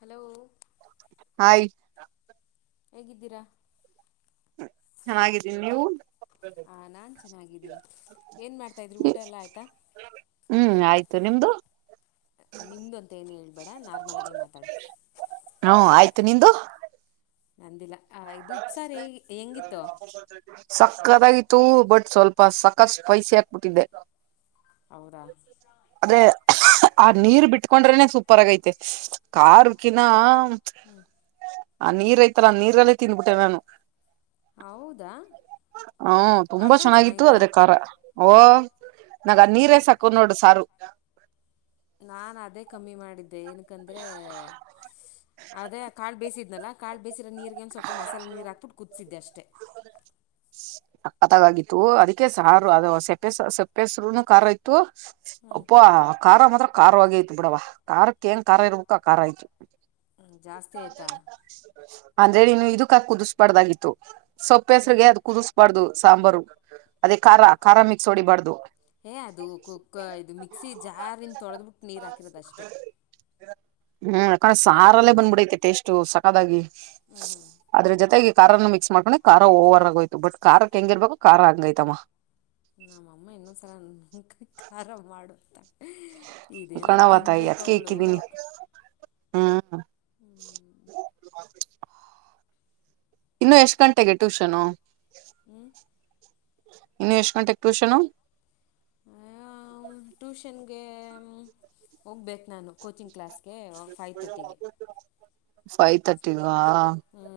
Hello hi ಹೇಗಿದ್ದೀರಾ ಚೆನ್ನಾಗಿದ್ದೀನಿ ನೀವು ಆ ನಾನ್ ಚೆನ್ನಾಗಿದ್ದೀನಿ ಏನ್ ಮಾಡ್ತಾ ಇದ್ರಿ ಊಟ ಎಲ್ಲ ಆಯ್ತಾ ಹ್ಮ್ ಆಯ್ತು ನಿಮ್ದು ನಿಮ್ದು ಅಂತ ಏನು ಹೇಳ್ಬೇಡ ನಾರ್ಮಲಾಗೇ ಮಾತಾಡು ಹ್ಮ ಆಯ್ತು ನಿಂದು ನಂದಿಲ್ಲ ಇದು ಉಪ್ಸಾರ ಹೇ ಹೆಂಗಿತ್ತು ಸಕತಾಗಿತ್ತು ಬಟ್ ಸ್ವಲ್ಪ ಸಕತ್ ಸ್ಪೈಸಿ ಆಕ್ಬಿಟ್ಟಿದ್ದೆ. ಹೌದಾ ಆದ್ರೆ ಆ ನೀರ್ ಬಿಟ್ಕೊಂಡ್ರನೆ ಸೂಪರ್ ಆಗೈತೆ ಕಾರಕಿನಾ. ಹು ಆ ನೀರ ಐತಲ್ಲ ನೀರಲ್ಲೇ ತಿಂದ್ಬಿಟ್ಟೆ ನಾನು. ಹೌದಾ ಹು ತುಂಬಾ ಅಷ್ಟೊಂದು ಚೆನ್ನಾಗಿತ್ತು ಚೆನ್ನಾಗಿತ್ತಾ ಆದ್ರೆ ಖಾರಾ. ಓ ನಗ ನೀರೆ ಸಾಕು ನೋಡು ಸಾರು. ನಾನ ಅದೇ ಕಮ್ಮಿ ಮಾಡಿದ್ದೆ ಏನಕಂದ್ರೆ ಅದೇ ಕಾಳ ಬಿಸಿದ್ನಲ್ಲಾ. ಕಾಳ ಬೇಸಿರ ನೀರಿಗೆ ಒಂದ ಸ್ವಲ್ ಮಸಾಲೆ ನೀರು ಹಾಕ್ಬಿಟ ಕುದಸಿದ್ದೆ ಅಷ್ಟೇ. ಅದಾಗಗಿತ್ತು ಅದಕ್ಕೆ ಸಾರು ಅದು ಸಪ್ಪೆ ಸಪ್ಪೆಸರುನು ಖಾರ ಇತ್ತು. ಅಪ್ಪಾ ಖಾರ ಮಾತ್ರ ಕಾರವಾಗೇ ಇತ ಬಿಡವ ಕಾರಾಕ್ಕ ಏಂಗ ಕಾರಾ ಇರ್ಬೇಕ ಆ ಕಾರಾ ಇತ್ತು. ಹು ಜಾಸ್ತಿ ಆಯ್ತಾ. ಅಂದ್ರೆ ನೀನು ಇದಕ್ಕ ಹಾಕಿ ಕುದಿಸಬಾರ್ದಾಗಿತ್ತು ಸೊಪ್ಪ ಏನು ಹೆಸ್ರಗೆ ಅದ ಕುದಿಸ. ಬಾಡರ್ದು ಸಾಂಬಾರು ಅದೇ ಖಾರ ಖಾರ ಮಿಕ್ಸ್ ಹೊಡಿಬಾರ್ದು. ಏ ಅದು ಕುಕ್ ಇದು ಮಿಕ್ಸಿ ಜಾರಿಂದ ತೊಳೆದ್ಬಿಟ್ಟು ನೀರ ಹಾಕಿರೋದ ಅಷ್ಟೇ. ಹು ಯಾಕಂದ ಸಾರಲ್ಲೇ ಬಂದ್ಬಿಡೈತೆ ಟೆಸ್ಟು ಸಕತ್ತಾಗಿ. ಹು ಹು ಅದ್ರ ಜೊತೆಗೆ ಇ ಖಾರನ್ನ ಮಿಕ್ಸ್ ಮಾಡ್ಕೊಂಡ ಖಾರ ಓವರ್ ಆಗೋಯ್ತು ಬಟ್ ಕಾರಕ್ಕ ಹೆಂಗಿರ್ಬೇಕು ಕಾರಾ ಹಂಗಯಐತವ್ವಾ. ನಮ್ಮಅಮ್ಮ ಇನ್ನೊಂದ್ಸಲ ನುಂಕ ಖಾರ ಮಾಡುಬಿಡ್ತಾಳ. ಇದೇನ ಕಣವ ತಿನ್ಬೇಕ ಅವಳು. ಹಾ ಹು ಬಾರ್ಬಿ. ಇನ್ನು ಎಷ್ಟು ಗಂಟೆಗೆ ಟ್ಯೂಷನು. ಹು ಇನ್ನು ಎಷ್ಟು ಗಂಟೆಗೆ ಟ್ಯೂಷನು. ಅಯ್ಯೋ ಟ್ಯೂಷನ್ಗೆ ಹೋಗ್ಬೇಕ ನಾನು ಕೋಚಿಂಗ್ ಕ್ಲಾಸ್. ಗೆ ಓಕ್ ಫೈವ್ ತರ್ಟಿಗೆ. ಫೈವ್ ತರ್ಟಿವಾ. ಹ್ಞೂ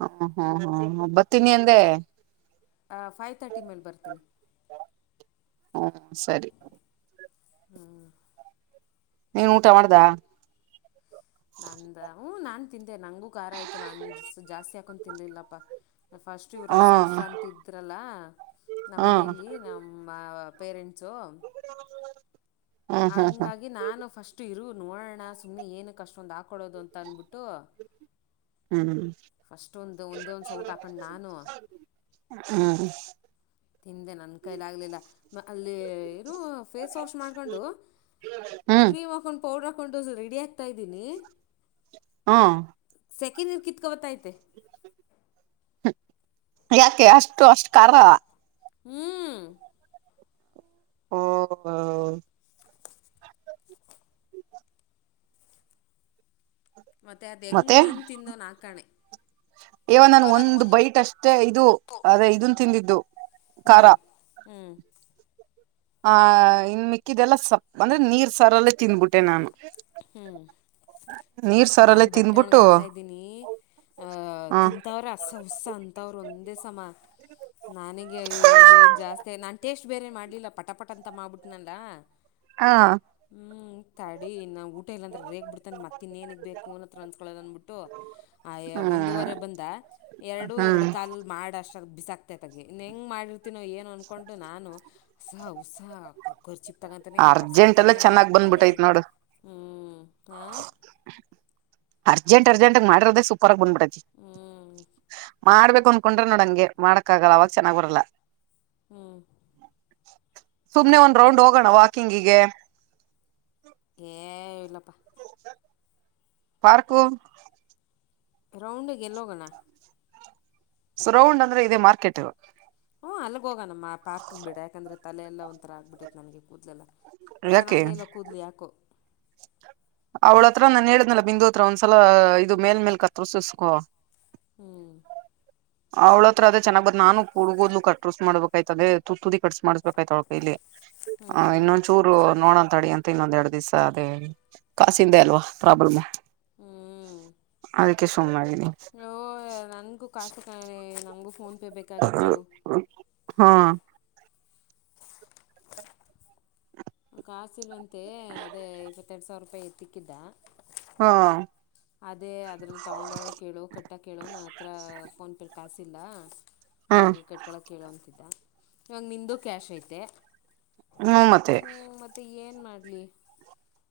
ಹು ಹು ಹು ಬರ್ತೀನಿ ಅಂದೆ. ಫೈವ್ ತರ್ಟಿ ಮೇಲೆ ಬರ್ತೀನಿ ಹ್ಮ್ ಸರಿ ಹು. ಹು ನೀವು ಊಟ ಮಾಡ್ದಾ. ನಂದ ಹು ನಾನ್ ತಿಂದೆ ನಂಗೂ ಖಾರ ಆಯ್ತು ನಾನು ಜಾಸ್ತಿ ಹಾಕೊಂಡು ತಿನ್ಲಿಲ್ಲಪ್ಪಾ. ಫಸ್ಟ್ ಇವ್ರು ರಸಾ ಹ್ಮ್ ಹುಸ ಅಂತಿದ್ರಲ್ಲ ನಮ್ಮ ಹ್ಮ್ ಮನೇಯಲ್ಲಿ ನಮ್. ಮ್ಮ ಪೇರೆಂಟ್ಸೋ. ಜೋ ಹಂಗಾಗಿ ನಾನು ಫಸ್ಟ್ ಇರು ನೋಡೋಣಾ ಸುಮ್ಮನೆ ಏನು ಕಷ್ಟೊಂದು ಹಾಕೊಡೋದು ಅಂತ ಅಂದಬಿಟ್ಟು. ಹು ಫಸ್ಟ್ ಒಂದು ಒಂದೇ ಒಂದು ಸೌಟ್ ಹಾಕೊಂಡು ನಾನು. ಹು ತಿಂದೆ ನನ್ನ ಕೈಲಾಗಲಿಲ್ಲಾ ಅಲ್ಲಿ ಏನು ಫೇಸ್ ವಾಶ್ ಮಾಡ್ಕೊಂಡು. ಹ್ಮ್ ಕ್ರೀಮ್ ಹಾಕೊಂಡು ಪೌಡ್ರ ಹಾಕೊಂಡು ರೆಡಿ ಆಗ್ತಾ ಇದೀನಿ. ಹು ಸೇಕಿ ನೀರ್ ಕಿಕ್ತೋಬರ್ತಾಯತೆ. ಯಾಕೆ ಅಷ್ಟು ಅಷ್ಟ ಕಾರಾ ಹುಂ ಓ [unintelligible] ಮತ್ತೆ ಅದ್ ಹೆಂಗ್ ನಿನ್ ತಿಂದೊ ನಾಕಾಣೆ ಇವ ನನ್ ಒಂದು ಬೈಟ್ ಅಷ್ಟೇ ಇದು ಅದೇ ಇದು ತಿಂದಿದ್ದು ಖಾರಾ ಹುಂ ಆ ಇನ್ ಮಿಕ್ಕಿದೆಲ್ಲಾ ಸ ಅಂದ್ರೆ ನೀರ್ ಸರಲ್ಲಿ ತಿಂದಬೀಟ್ಟೆ ನಾನು ನೀರ್ ಇವತ್ ಸಾರಲ್ಲೇ ನಾನ್ ಬಟ್ಟೆ ತಿಂದ್ಬಿಟ್ಟು ಒಣಗಾಕ್ತಾ ಇದ್ದೀನಿ ಅ ಹ ತಿಂತಾವ್ರ. ಸಂಸ್ ಅಂತಾರವೊಂದೆ ಸಮನಾ ನನಗೆ ಅಯ್ಯೋ ಏನ್ ಜಾಸ್ತಿ ನಾನ್ ಟೇಸ್ಟ್ ಬೇರೆ ಮಾಡ್ಲಿಲ್ಲ ಪಟಾಪಟಾ ಅಂತ ಮಾಡ್ಬಿಟ್ಟನಲ್ಲಾ ಹ [inaudible] ಹಾ ಹುಂ ತಡಿ ನಾ ಊಟ ಇಲ್ಲಾಂದ್ರ ರೇಗ್ ಬಿಡ್ತಾನೆ ಮತ್ತಿನ್ ಏನಗಕ ಬೇಕು ಇವನ್ನ ಹತ್ರ ಅನ್ಸ್ಕೊದ ಅಂದ್ಬಿಟ್ಟು ಐಯ ಹ್ಮ್ ಒಂದೂವರೆ ಬಂದಾ ಎರಡು ಹ್ಮ್ ಎರಡು ಕಾಲಲ್ಲಿ ಮಾಡಿ ಅಷ್ಟಾಗಿ ಬಿಸಾಕ್ ತಗ ಇನ್ ಹೆಂಗ್ ಮಾಡಿರ್ತೀನೋ ಏನೋ ಅನ್ಕೊಂಡು ನಾನು ಹಸ ಉಸ ಕುಕ್ಕರ್ ಚಿಪ್ಪ್ ತಗೊತಾನಿ ಅರ್ಜೆಂಟ್ ಎಲ್ಲ ಒರ್ಸ್ಕೊತಾನೆ ಚೆನ್ನಾಗ್ ಹಾಕ್ತಾನೆ ಬಂದ್ಬಿಟ್ಟೈತ್ ನೋಡು ಹ್ಮ ಹಾ ಅರ್ಜಂಟ್ ಅರ್ಜೆಂಟಗ ಮಾಡರದ ಸೂಪರ್ ಆಗಿ ಬಂದಬಿಡತ ಹ್ಮ ಮಾಡ್ಬೇಕ್ ಅನ್ಕೊಂಡ್ರ ನೋಡಂಗೆ ಮಾಡಕ್ ಆಗಲ್ಲ ಅವಾಗ ಚೆನ್ನಾಗ್ ಬರಲ್ಲಾ ಹಾ ಸುಮ್ನೆ ಒಂದ್ ರೌಂಡ್ ಹೋಗೋಣ ವಾಕಿಂಗಿಗೆ ಏ ಇಲಪ್ಪ ಪಾರ್ಕು ರೌಂಡಗೆ ಗೆಲ್ಲೋಗಣ ಸರೌಂಡ್ ಅಂದ್ರೆ ಇದೇ ಮಾರ್ಕೆಟ್ ಹ ಅಲ್ಲಿಗ್ ಹೋಗೋಣ ನಮ್ಮ ಪಾರ್ಕ್ ಗೆ ಬಿಡ ಯಾಕಂದ್ರೆ ತಲೆ ಎಲ್ಲಾ ಒಂಥರ ಆಗ್ಬಿಟ್ಟೈತ್ ನನಗೆ ಕೂದಲೆಲ್ಲಾ ಯಾಕೆ ಚೆನ್ನಾಗೇ ಇಲ್ಲಾ ಕೂದ್ಲ ಯಾಕೋ ಅವಳ ಹತ್ರ ನಾನ್ ಹೇಳಿದ್ನಲ್ಲ ಬಿಂದು ಹತ್ರ ಒಂದ್ಸಲಾ ಇದು ಮೇಲ್ ಮೇಲ್ ಕತ್ರಸಸ್ಕೋ ಹುಂ ಅವಳತ್ರದ ಚೆನ್ನಾಗಿ ಬ್ರ ನಾನು ಕುಡುಗೋದಲು ಕಟ್ಟಸ್ ಮಾಡ್ಬೇಕಾಯ್ತದೆ ತುದಿ ಕಟ್ಟಸ ಮಾಡ್ಬೇಕತ ಅವಳ್ ಕೈಲಿ ಹ್ಮ್ ಹ್ಮ್ ಇನ್ನೊಂದುಚೂರು ರು ನೋಡಂತ ತಡಿ ಅಂತ ಇನ್ನೊಂದೆರಡ್ ದಿವಸ ಅದೇ ಕಾಸಿಂದೆ ಅಲ್ವಾ ಪ್ರಾಬ್ಲಮ್ಮು ಹುಂ ಅದಕ್ಕೆ ಸುಮ್ನೆ ಆಗಿನೀ ಹೋ ನನಗೂ ಕಾಸು ಕಿ ನನಗೂ ಫೋನ್ ಪೇ ಬೇಕಾಗಿತ್ತು. ಹಾ ಕಾಸಿಲ್ವಂತೆ ಅದೇ ಇಪ್ಪತ್ತೆರಡು ಸಾವಿರ ರೂಪಾಯಿ ಎತ್ತಕ್ಕಿದ್ದಾ ಹಾ ಅದೇ ಅದ್ರಲ್ಲಿ ತಗೊಂಡ ಹೇಳು ಕಟ್ಟ ಹೇಳು ನನ್ನ ಹತ್ರ ಫೋನ್ ಪೇ ಕಾಸಿಲ್ಲಾ ಹಾ ಬಾಡಿಗೆ ಕಟ್ಕೊಳ್ಳಕ ಕೇಳುವಂತಿದ್ದ ಇವಾಗ ನಿಂದು ಕ್ಯಾಶ್ ಐತೆ ಹುಂ ಮತ್ತೆ ಮತ್ತೆ ಏನ್ ಮಾಡ್ಲಿ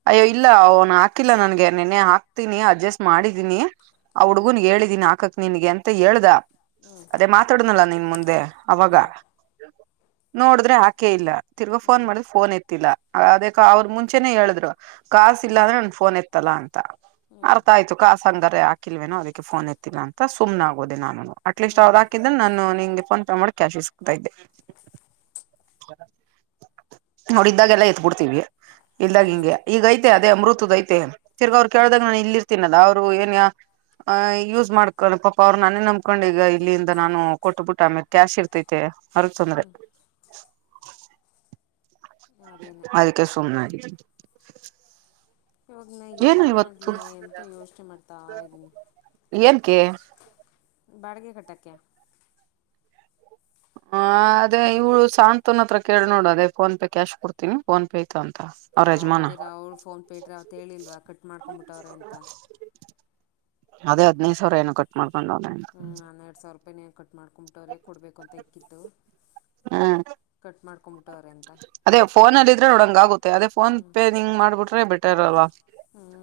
ಅಯ್ಯೋ ಇಲ್ಲ ಅವನು ಹಾಕಿಲ್ಲ ನನ್ಗೆ ನಿನ್ನೆ ಹಾಕ್ತೀನಿ ಅಡ್ಜೆಸ್ಟ್ ಮಾಡಿದೀನಿ ಅವ ಹ್ಞೂ ಹುಗುನ್ ಹೇಳಿದೀನಿ ಆಕಕ್ ನಿನ್ಗೆ ಅಂತ ಹೇಳ್ದ ಅದೇ ಮಾತಾಡನಲ್ಲ ನಿನ್ ಮುಂದೆ ಅವಾಗ ಹ್ಞೂ ನೋಡಿದ್ರೆ ಆಕೆ ಇಲ್ಲ ತಿರ್ಗಾ ಹ್ಞೂ ಫೋನ್ ಮಾಡಿದೆ ಫೋನ್ ಎತ್ತಿಲ್ಲ ಅದ ಅವ್ರರು ಮುಂಚೆನೆ ಹೇಳಿದ್ರು ಕಸ್ ಇಲ್ಲ ಅಂದ್ರೆ ನನ್ ಫೋನ್ ಎತ್ತ ತ್ತಲ್ಲಾ ಅಂತ ಹ್ಞೂ ಅರ್ಥ ಆಯ್ತು ಕಾಸಂಗಾರ ಹಾಕಿಲ್ವೇನೋ ಅದಕ್ಕೆ ಫೋನ್ ಎತ್ತಿಲ್ಲ ಅಂತ ಸುಮನೆ ಆಗೋದೆ ನಾನು ಅಟ್ ಲೀಸ್ಟ್ ಅವ್ ಹ್ಞೂ ಹಾಕಿದ್ರ ನು ನಿಂಗೆಫೋನ್ ಪೇ ಮಾಡಿ ಕ್ಯಾಶ್ ಇ ಗ್ದೆ ನೋಡಿದ್ದಾಗೆಲ್ಲ ಎತ್ಬಿಡ್ತೀವಿ ಇಲ್ದಾಗ ಹ್ಞೂ ಹಿಂಗೆ ಈಗ ಐತೆ ಅದೇ ಅಮೃತದ ಐತೆ ತಿರ್ಗ ಅವ್ರು ಕೇಳ್ದಾಗ ನಾನ ಇಲ್ಲಿರ್ ತಿನ್ನದ ಅವ್ರು ಏನ್ಯ ಆ್ ಯೂಸ್ ಮಾಡ್ಕೊಂಡ ಪಾಪ ಅವ್ರು ನನೇ ನಂಬಕೊಂಡ್ ಈಗ ಇಲ್ಲಿಂದ ನಾನು ಕೊಟ್ಬಿಟ್ಟ ಆಮೇಲೆ ಕ್ಯಾಶ್ ಇರ್ತ ತಿತೆ ಅರ ಚಂದ್ರೆ ಅದೇನೆ ಅದಕ್ಕೆ ಸುಮನೆ ಇವಾಗ ನ ಏನ್ ಏನು ಮಾಡ್ಲಿ ಇವತ್ತು ಅಂತ ಯೋಚನೆ ಮಾಡ್ತಾ ಇದ್ದೀನಿ ಏನ್ಕ್ಕೆ ಬಾಡಿಗೆ ಕಟ್ಟಕ್ಕೆ ಹ ಅದೇ ಇವಳ ಸಾಂತ್ವನ ಹತ್ರ ಕೇಳಿ ನೋಡು ಅದೇ ಫೋನ್ ಪೇ ಕ್ಯಾಶ್ ಕೊಡ್ತ ನಿ ಫೋನ್ ಪೇ ಐತ ಅಂತ ಅವ್ರ ಯಜಮಾನ ಹೌದಿಲ್ಲ ಅವ್ಳು ಫೋನ್ ಪೇ ಇಟ್ರೆ ಅವತ್ತು ಹೇಳಿಲ್ವಾ ಕಟ್ ಮಾಡ್ಕೊಂಬಿಟ್ಟವ್ರೆ ಅಂತ ಅದೇ ಹದಿನೈದು ಸಾವರ ಏನು ಕಟ್ ಮಾಡ್ಕೊಂಡವ್ನೆ ಹ್ಞೂ ಹನ್ನೆರಡು ಸಾವಿರ ರೂಪಾಯಿ ನೆ ಕಟ್ ಮಾಡಕೊಂಬಿಟ್ಟವ್ರೇ ಕೊಡಬೇಕು ಅಂತ ಇಕ್ಕಿತ್ತು ಹ್ಮ್ ಕಟ್ ಮಾಡ ಕ್ಂಬಿಟ್ಟವ್ರ ಅಂತ ಅದೇ ಫೋನ್ ಅಲ್ಲ ಇದ್ರೆ ನೋಡಂಗ ಆಗುತ್ತೆ ಅದೇ ಫೋನ್ ಪೇ ನಿಂಗ್ ಮಾಡ್ಬಿಟ್ರೆ ಬೆಟರ್ ಅಲ್ವಾ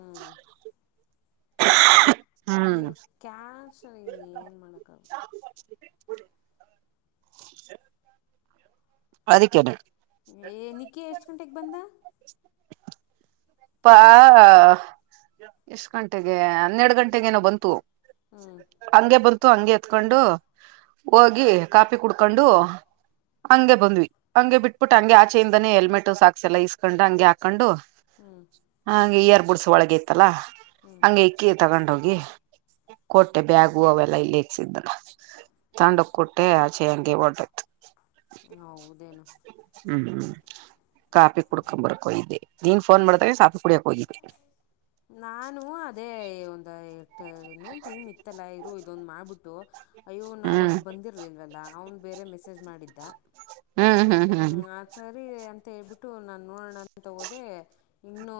ಹ್ಮ್ ಹ್ಮ್ ನೀವು ಕ್ಯಾನ್ಸಲ್ಲಿನ ಏನು ಮಾಡೋಕ್ಕಾಗುತ್ತೆ ಅದಕ್ಕೆೇನೆ ಏ ನಿಕ್ಕಿ ಎಷ್ಟು ಗಂಟೆಗೆ ಬಂದ ಅಪ್ಪಾ ಎಷ್ಟ್ ಗಂಟೆಗೆ ಹನ್ನೆರಡು ಗಂಟಗೇನೋ ಬಂತು ಹ್ಞೂ ಹಂಗೆ ಬಂತು ಹಂಗೆ ಎತ್ಕೊಂಡು ಹೋಗಿ ಕಾಪಿ ಕುಡ್ಕೊಂಡು ಹಂಗೆ ಬಂದ್ವಿ ಹಂಗೆ ಬಿಟ್ಬಿಟ್ಟು ಹಂಗೆ ಆಚೆಯಿಂದನೇ ಹೆಲ್ಮೆಟ್ ಸಾಕ್ಸ್ ಎಲ್ಲ ಈಸ್ಕೊಂಡ್ ಹಂಗೆ ಹಾಕೊಂಡು ಹ್ಮ ಹ ಹಂಗೆ ಈಯರ್ ಬುಡ್ಸ ಒಳಗೆ ತ್ತಲ್ಲಾ ಹಂಗೆ ಇಕ್ಕಿ ತಗೊಂಡೋಗಿ ಕೊಟ್ಟೆ ಬ್ಯಾಗು ಅವೆಲ್ಲ ಇಲ್ಲಿ ಇಸಿದ ತಂಡಕ್ ಕೊಟ್ಟೆ ಆಚೆ ಹಂಗೆ ಹೊಡ ಹೌದೇನೋ ಹ್ಮ್ ಹ್ಮ್ ಕಾಫಿ ಕುಡ್ಕೊ ಬರಕೊ ಇದ್ದೆ ನೀನ್ ಫೋನ್ ಮಾಡಿದಾಗ ಸಾಫಿ ಕುಡಿಯಕ್ ಹೋಗಿದ್ದಿ ನಾನು ಅದೇ ಒಂದು ಇನ್ನೇನ್ ಟೈಮ್ ಇತ್ತಲ್ಲ ಇರು ಇದೊಂದ್ ಮಾಡ್ಬಿಟ್ಟು ಅಯ್ಯೋ ನಾ ಹ್ಮ್ ಅವಾಗ್ ಬಂದಿ ಇರ್ಲ್ವಲ್ಲ ಅವ್ನ್ ಬೇರೆ ಮೆಸೇಜ್ ಮಾಡಿದ್ದ ಹ್ಮ್ ಹ್ಮ್ ಹ್ಮ್ ಸರಿ ಅಂತ ಹೇಳ್ಬಿಟ್ಟು ನಾನು ನೋಡೋಣ ಅಂತಹೊದೆ ಇನ್ನೂ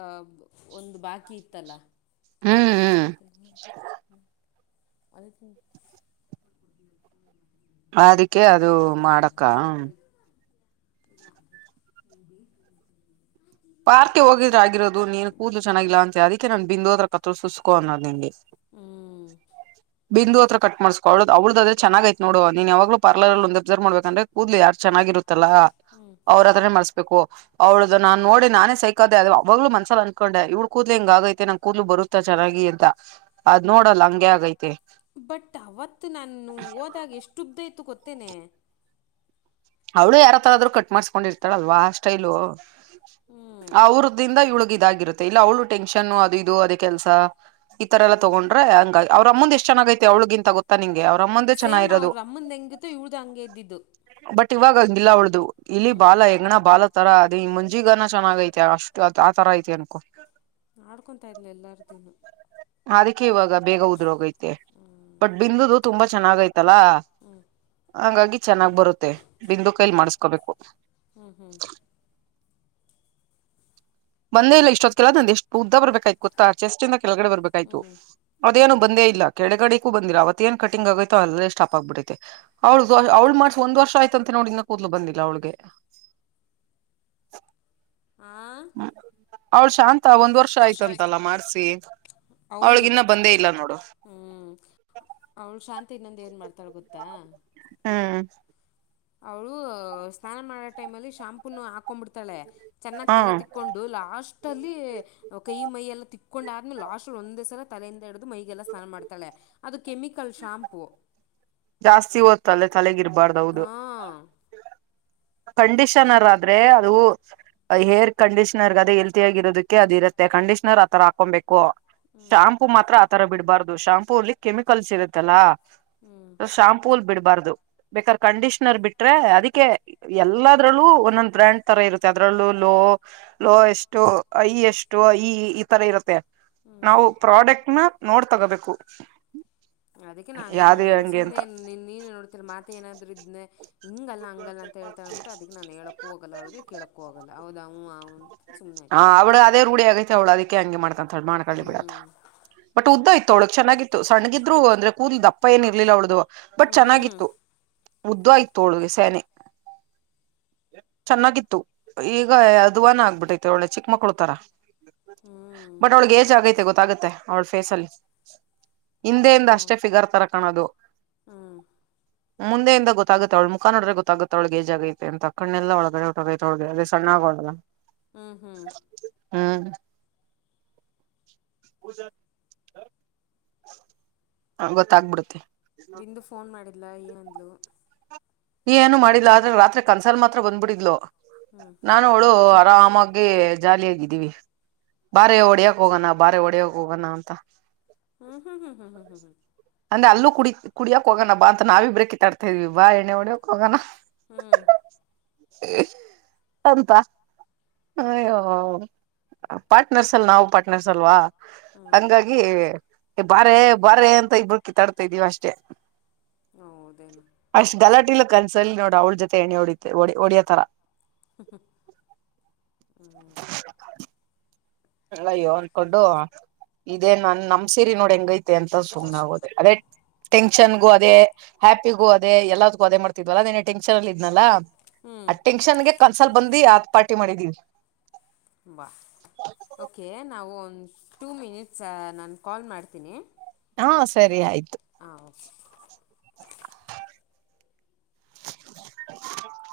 ಆ ಒಂದು ಬಾಕಿ ಇತ್ತಲ್ಲ ಹ್ಮ್ ಹ್ಮ್ ಅದತಿ ಅದಕ್ಕೆ ಅದು ಮಾಡಕ್ಕ ಇಲ್ಲ ಅದಕ್ಕು ನೀಗೆ ಬೇ ತಿತೀ [unintelligible] ಪಾರ್ಕ್ಗೆ ಹೋಗಿದ್ರ ಆಗಿರೋದು ನೀನ್ ಕೂದಲು ಚನ್ನಾಗಿಲ್ಲ ಅಂತ ಅದಕ್ಕೆ ನನ್ ಬಿಂದು ಅತ್ರ ತ್ರ ಸುಸ್ಕೋ ಅನ್ನೋದ ನಿಂಗೆ ಹ್ಞೂ ಬಿಂದು ಹತ್ರ ಕಟ್ ಮಾಡಸ್ಕೊಳ ಅವಳ ಅವ್ಳ್ದ ಆದ್ರೆ ಚನ್ನಾಗೈತ್ನೋಡು ನೀನ್ ಯಾವಾಗಲೂ ಪಾರ್ಲರ್ ಅಲ್ಲಿ ಒಂದು ಅಬ್ಸರ್ವ್ ಮಾಡ್ಬೇಕಂದ್ರೆ ಕೂದಲು ಯಾರದ್ ಚನ್ನಾಗಿರುತ್ತಲ್ಲ ಹ್ಮ್ ಅವ್ರತ್ರನೆ ಮಾಡಸ್ಬೇಕು ಅವಳ್ದ ನಾನ್ ನೋಡಿ ನಾನೇ ಸೈಕ ಅದೆ ಅವಾಗಲು ಮನ್ಸಲ್ ಅಂದಕೊಂಡೆ ಇವ್ಳ್ ಕೂದ್ಲೆ ಹಿಂಗ ಆಗೈತೆ ನಂಗ್ ಕೂದಲು ಬರುತ್ತ ಚೆನಾಗಿ ಅಂತ. ಅದ್ ನೋಡಲ್ಲ ಹಂಗೆ ಆಗೈತೆ. ಬಟ್ ಅವತ್ತು ನಾನು ಹೋದಾಗ ಎಷ್ಟು ಉದ್ದ ಇತ್ತು ಗೊತ್ತೇನೆ. ಅವಳು ಯಾರತ್ರ ಆದ್ರು ಕಟ್ ಮಾಡಸ್ಕೊಂಡಿರ್ತಾಳಲ್ವಾ ಸ್ಟೈಲು. ಹ್ಞೂ ಅವ್ರ್ದಿಂದ ಇವಳಗ್ ಇದಾಗಿರುತ್ತೆ ಇಲ್ಲ ಅವಳು ಟೆನ್ಷನ್ ಅದು ಇದು ಅದೇ ಕೆಲ್ಸ. ಈತರ ಎಲ್ಲ ತಗೊಂಡ್ರೆ ಹಂಗ ಅವ್ರ ಅಮ್ಮಂದ ಎಷ್ಟು ಚೆನ್ನಾಗೈತೆ ಅವ್ಳಿಗಂತ ಗೊತ್ತ ನಿಂಗೆ ಅವ್ರಮ್ಮಂದೆ ಸೇಮ್ ಚೆನ್ನಾಗಿರೋದು. ಅವ್ರ ಅಮ್ಮಂದು ಹೆಂಗ ತ್ತು ಇವ್ಳದು ಹಂಗೆ ಇದ್ದಿದ್ದು. ಬಟ್ ಇವಾಗ ಹಂಗಿಲ್ಲ ಅವಳ್ದು ಇಲಿ ಹ್ಞೂ ಬಾಲ ಹೆಗ್ಗಣ ಬಾಲ ಆ ತರ ಅದ ಈ ಮಂಜಿಗನ ಚೆನ್ನಾಗ ಐತಿ ಅಷ್ಟು ಆ ತರ ಐತಿ ಅನ್ಕೋ. ಆಡ್ಕೊಂತಾ ಇದ್ಲು ಎಲ್ಲಾರ್ದುನು. ಅದಕ್ಕೆ ಇವಾಗ ಬೇಗ ಉದ್ರೋಗೈತೆ ಬಟ್ ಬಿಂದೂದು ತುಂಬಾ ಚೆನ್ನಾಗೈತಲ್ಲಾ. ಹ್ಞ ಹಂಗಾಗಿ ಚೆನ್ನಾಗ್ ಬರುತ್ತೆ ಬಿಂದು ಕೈಲ್ ಮಾಡಸ್ಕೋಬೇಕು. ಹ್ಮ್ ಹ್ಮ್ ಬಂದೇ ಇಲ್ಲ ಇಷ್ಟೊತ್ ಗೆಲ್ಲ ನಂದ್ ಎಷ್ಟು ಉದ್ದ ಬರ್ಬೇಕಾಯ್ತು ಗೊತ್ತಾ ಚೆಸ್ಟ್ ಇಂದ ಕೆಳಗಡೆ ಹ್ಞೂ ಬರ್ಬೇಕಾಯ್ತು. ಅದೇನು ಬಂದೇ ಇಲ್ಲ ಕೆಡೆಗಡಿಕೂ ಬಂದಿಲ್ಲ ಅವತ್ತ್ತೇನ್ ಕಟಿಂಗ್ ಆಗೈತೋ ಅಲ್ಲೇ ಸ್ಟಾಪ್ ಆಗ್ಬಿಡೈತೆ. ಅವಳ್ದು ಅವಳ್ ಮಾಡ್ಸಿ ಒಂದ ವರ್ಷ ಆಯ್ತಂತೆ ನೋಡ್ ಇನ್ನ ಕೂದ್ಲು ಬಂದಿಲ್ಲ ಅವ್ಳಿಗೆ. ಆ ಅವ್ಳ ಶಾಂತ ಒಂದ್ ವರ್ಷ ಷ ಆಯ್ತು ಆಯ್ತಂತಲ್ಲ ಮಾಡ್ಸಿ ಅವಳಗ್ ಇನ್ನ ಬಂದೇ ಇಲ್ಲ ನೋಡು. ಹ್ಮ್ ಅವಳು ಶಾಂತಿ ಇನ್ನೊಂದು ಏನ್ ಮಾಡ್ತಾಳ ಗೊತ್ತಾ. ಹ್ಮ್ ಅವಳು ಸ್ನಾನ ಮಾಡೋ ಟೈಮ್ ಅಲ್ಲಿ ಶಾಂಪೂನು ಹಾಕೊಂಬಿಡ್ತಳೆ ಚೆನ್ನಾಗ್ ಹ್ಮ ತಲೆ ತಿಕ್ ಕ್ಕೊಂಡು ಲಾಸ್ಟ್ ಅಲ್ಲಿ ಕೈ ಮೈಯ ಎಲ್ಲಾ ತಿಕ್ಕೊಂಡಾದ್ಮಲೆ ಲಾಸ್ಟ್ ಒಂದ್ಸಲ ತಲೆಯಿಂದ ಹಿಡ್ದು ಮೈಗೆಲ್ಲ ಸ್ನಾನ ಮಾಡ್ತಾಳೆ. ಅದು ಕೆಮಿಕಲ್ ಶಾಂಪೂ. ಜಾಸ್ತಿ ಓತ್ತಲ್ಲೆ ತಲೆಗಿರ್ಬಾರ್ದು. ಹಾ ಕಂಡೀಷನರ್ ಆದ್ರೆ ಅದು ಅ ಹೇರ್ ಕಂಡೀನರ್ ಅದೇ ಹೆಲ್ತಿ ಆಗಿರೋದಕ್ಕೆ ಅದ ಇರುತ್ತೆ ಕಂಡಿಷನರ್ ಆತರ ಹಾಕೊಂಬೇಕೂ. ಹ್ಞೂ ಶಾಂಪೂ ಮಾತ್ರ ಆತರ ಬಿಡ್ಬಾರ್ದು ಶಾಂಪೂ ಅಲ್ಲಿ ಕೆಮಿಕಲ್ಸ್ ಇರುತ್ತಲ್ಲಾ. ಹ್ಞೂ ಶಾಂಪೂಲ್ ಬಿಡ್ಬಾರ್ದು ಬೇಕಾದ್ರೆ ಕಂಡೀಷನರ್ ಬಿಟ್ರೆ ಅದಕ್ಕೆ ಎಲ್ಲದ್ರಲ್ಲೂ ಒಂದೊಂದ್ ಬ್ರ್ಯಾಂಡ್ ತರ ಇರುತ್ತೆ ಅದ್ರಲ್ಲೂ ಲೋ ಲೋಯಷ್ಟು ಹೈಯಷ್ಟು ಹೈ ಈ ತರ ಇರುತ್ತೆ. ಹ್ಞೂ ನಾವು ಪ್ರಾಡಕ್ಟ್ ನ ನೋಡ್ ತಗೋಬೇಕು. ಅದಕ್ಕೆ ನಾನೇನು ಯಾವ್ದೇ ಹೇಳಲಿಲ್ಲ ಹಂಗೆ ಸುಮ್ನೇ ಅಂತ ನೀನ್ ನೋಡ್ತರ ಮಾತ ಏನಾದ್ರು ಇದ್ನೇ. ಹಿಂಗಲ್ಲ ಹಂಗಲ್ಲ ಅಂತ ಹೇಳ್ತಾಳ್ ಅಂದ್ಬಟ್ಟು ಅದಕ್ಕೆ ನಾನು ಹೇಳೋಕ್ಕೂ ಹೋಗಲ್ಲ ಅವಳಿಗೆ ಕೇಳೋಕ್ಕೂ ಹೋಗಲ್ಲ ಹೌದಾ ಹು ಅವ್ನು ಹಾ ಅವ್ಳು ಅದೇ ರೂಢಿ ಆಗೈತೆ ಅವ್ಳು ಅದಿಕ್ಕೆ ಹಂಗೆ ಮಾಡ್ತಂತಳ ಮಾಡ್ಕಳಿ ಬಿಡತ್ತ. ಹ್ಞೂ ಬಟ್ ಉದ್ದ ಇತ್ತು ಅವ್ಳಗ್ ಚನ್ನಾಗಿತ್ತು ಸಣ್ಣಗಿದ್ರು ಅಂದ್ರೆ ಕೂದ್ಲ್ ದಪ್ಪ ಏನ್ ಇರ್ಲಿಲ್ಲ ಅವ್ಳದು. ಬಟ್ ಹ್ಞೂ ಚೆನ್ನಾಗಿತ್ತು ಉದ್ದಾ ಇತ್ತು ಅವ್ಳಗೆ ಸ್ಯಾನೆ. ಚೆನ್ನಾಗಿತ್ತು ಈಗ ಅದುವಾನ ಆಗ್ಬಿಟ್ಟೈತಿ ಒಳ್ಳೆ ಚಿಕ್ಕ ಮಕ್ಳು ತರ. ಹ್ಞೂ ಬಟ್ ಅವಳಿಗೆ ಏಜ್ ಆಗೈತೆ ಗೊತ್ತಾಗತ್ತೆ ಅವ್ಳ ಫೇಸಲ್ಲಿ ಹಿಂದೆಯಿಂದ ಹ್ಞೂ ಅಷ್ಟೇ ಫಿಗರ್ ತರ ಕಾಣೋದು ಮುಂದೆಯಿಂದ ಗೊತ್ತಾಗುತ್ತೆ ಅವಳ್ಮ ಮುಖ ನೋಡ್ರೆ ಗೊತ್ತಾಗುತ್ತ ಅವ್ಳಿಗ ಏಜ್ ಆಗೈತೆ ಅಂತ ಕಣ್ಣಲ್ಲ ಒಳಗಡೆ ಹೊಟದೈತೆಳಗೆ ಅದ ಸಣ್ಣ ಆಗೋಳಲ. ಹ್ಮ ಹ್ಮ ಹ್ಮ ಹ ಗೊತ್ತಾಗ ಬಿಡುತ್ತೆ. ಬಿಂದು ಫೋನ್ ಮಾಡಿಲ್ಲ ಏನ ಅಂದ್ಲು. ಏನು ಮಾಡಿಲ್ಲ ಆದ್ರೆ ರಾತ್ರಿ ಕನ್ಸಲ ಮಾತ್ರ ಬಂದ ಬಿಡಿದ್ಲು ಹ್ಞೂ ನಾನು ಳು ಆರಾಮಾಗಿ ಜಾಲಿಯಾಗಿದ್ದೀವಿ. ಬಾರೆ ಹೊಡೆಯಕ ಹೋಗೋಣ ಬಾರೆ ಹೊಡ್ಯಕ ಹೋಗಣ ಅಂತ. ಹ್ಮ ಹ್ಮ ಹ್ಮ ಹ್ಮ ಹ್ಮ ಹ್ಮ ಅಂದ್ರೆ ಅಲ್ಲ ಕುಡಿ ಕುಡಿಯಕ ಹೋಗೋಣ ಬಾ ಅಂತ ನಾವಿಬ್ರೇ ಕಿತ್ತಾಡ್ತಾ ಇದ್ವಿ ಬಾ ಎಣ್ಣೆ ಹೊಡಿಯಕ ಹೋಗೋಣ. ಹ್ಮ ಅಂತ ಪಾರ್ಟ್ನರ್ಸ್ ಅಲ್ ನಾವು ಪಾರ್ಟ್ನರ್ಸ್ ಅಲ್ವಾ ಹ್ಞೂ ಹಂಗಾಗಿ ಎ ಬಾರೆ ಬಾರೆ ಅಂತ ಇಬ ಕಿಟ್ಟಡ್ತಿದೀವಿ ಅಷ್ಟೆ. ಹೌದೇನು ಅಷ್ಟ ಗಲಾಟಲಿ ಕನ್ಸಲ್ಲಿ ನೋಡ ಅವಳ ಜೊತೆ ಎಣೆ ಹೊಡಿತೆಡಿ ಹೊಡಿ ಹೊಡಿಯೋತರ ಹಂಗೆ ಅಯ್ಯೋ ಅನ್ಕೊಂಡು ಇದೇನ ನಮ್ ಸೀರಿ ನೋಡ ಹೆಂಗೈತೆ ಅಂತ ಸುಮ್ನೆ ಆಗೋದೆ ಅದೇ ಟೆನ್ಷನ್ಗೂ ಅದೇ ಹ್ಯಾಪಿಗು ಅದೆ ಎಲ್ಲದಗೂ ಅದೇ ಮಾಡ್ತಿದ್ವಲ್ಲ ಟೆನ್ಷನ್ ಅಲ್ಲಿ ದ್ನಲ್ಲಾ ಹ್ಞೂ ಆ ಟೆನ್ಷನ್ಗೆ ಕನ್ಸಲ್ ಬಂದ ಆತ್ ಪಾರ್ಟಿ ಮಾಡಿದೀವಿ. ಬಾ ಓಕೆ ನಾವ ಒಂದು ಟೂ ಮಿನಿಟ್ಸ್ ನಾನ ಕಾಲ್ ಮಾಡ್ತೀನಿ. ಹಾ ಸರಿ ಆಯ್ತು. ಹಾ ಓಕೆ. [inaudible]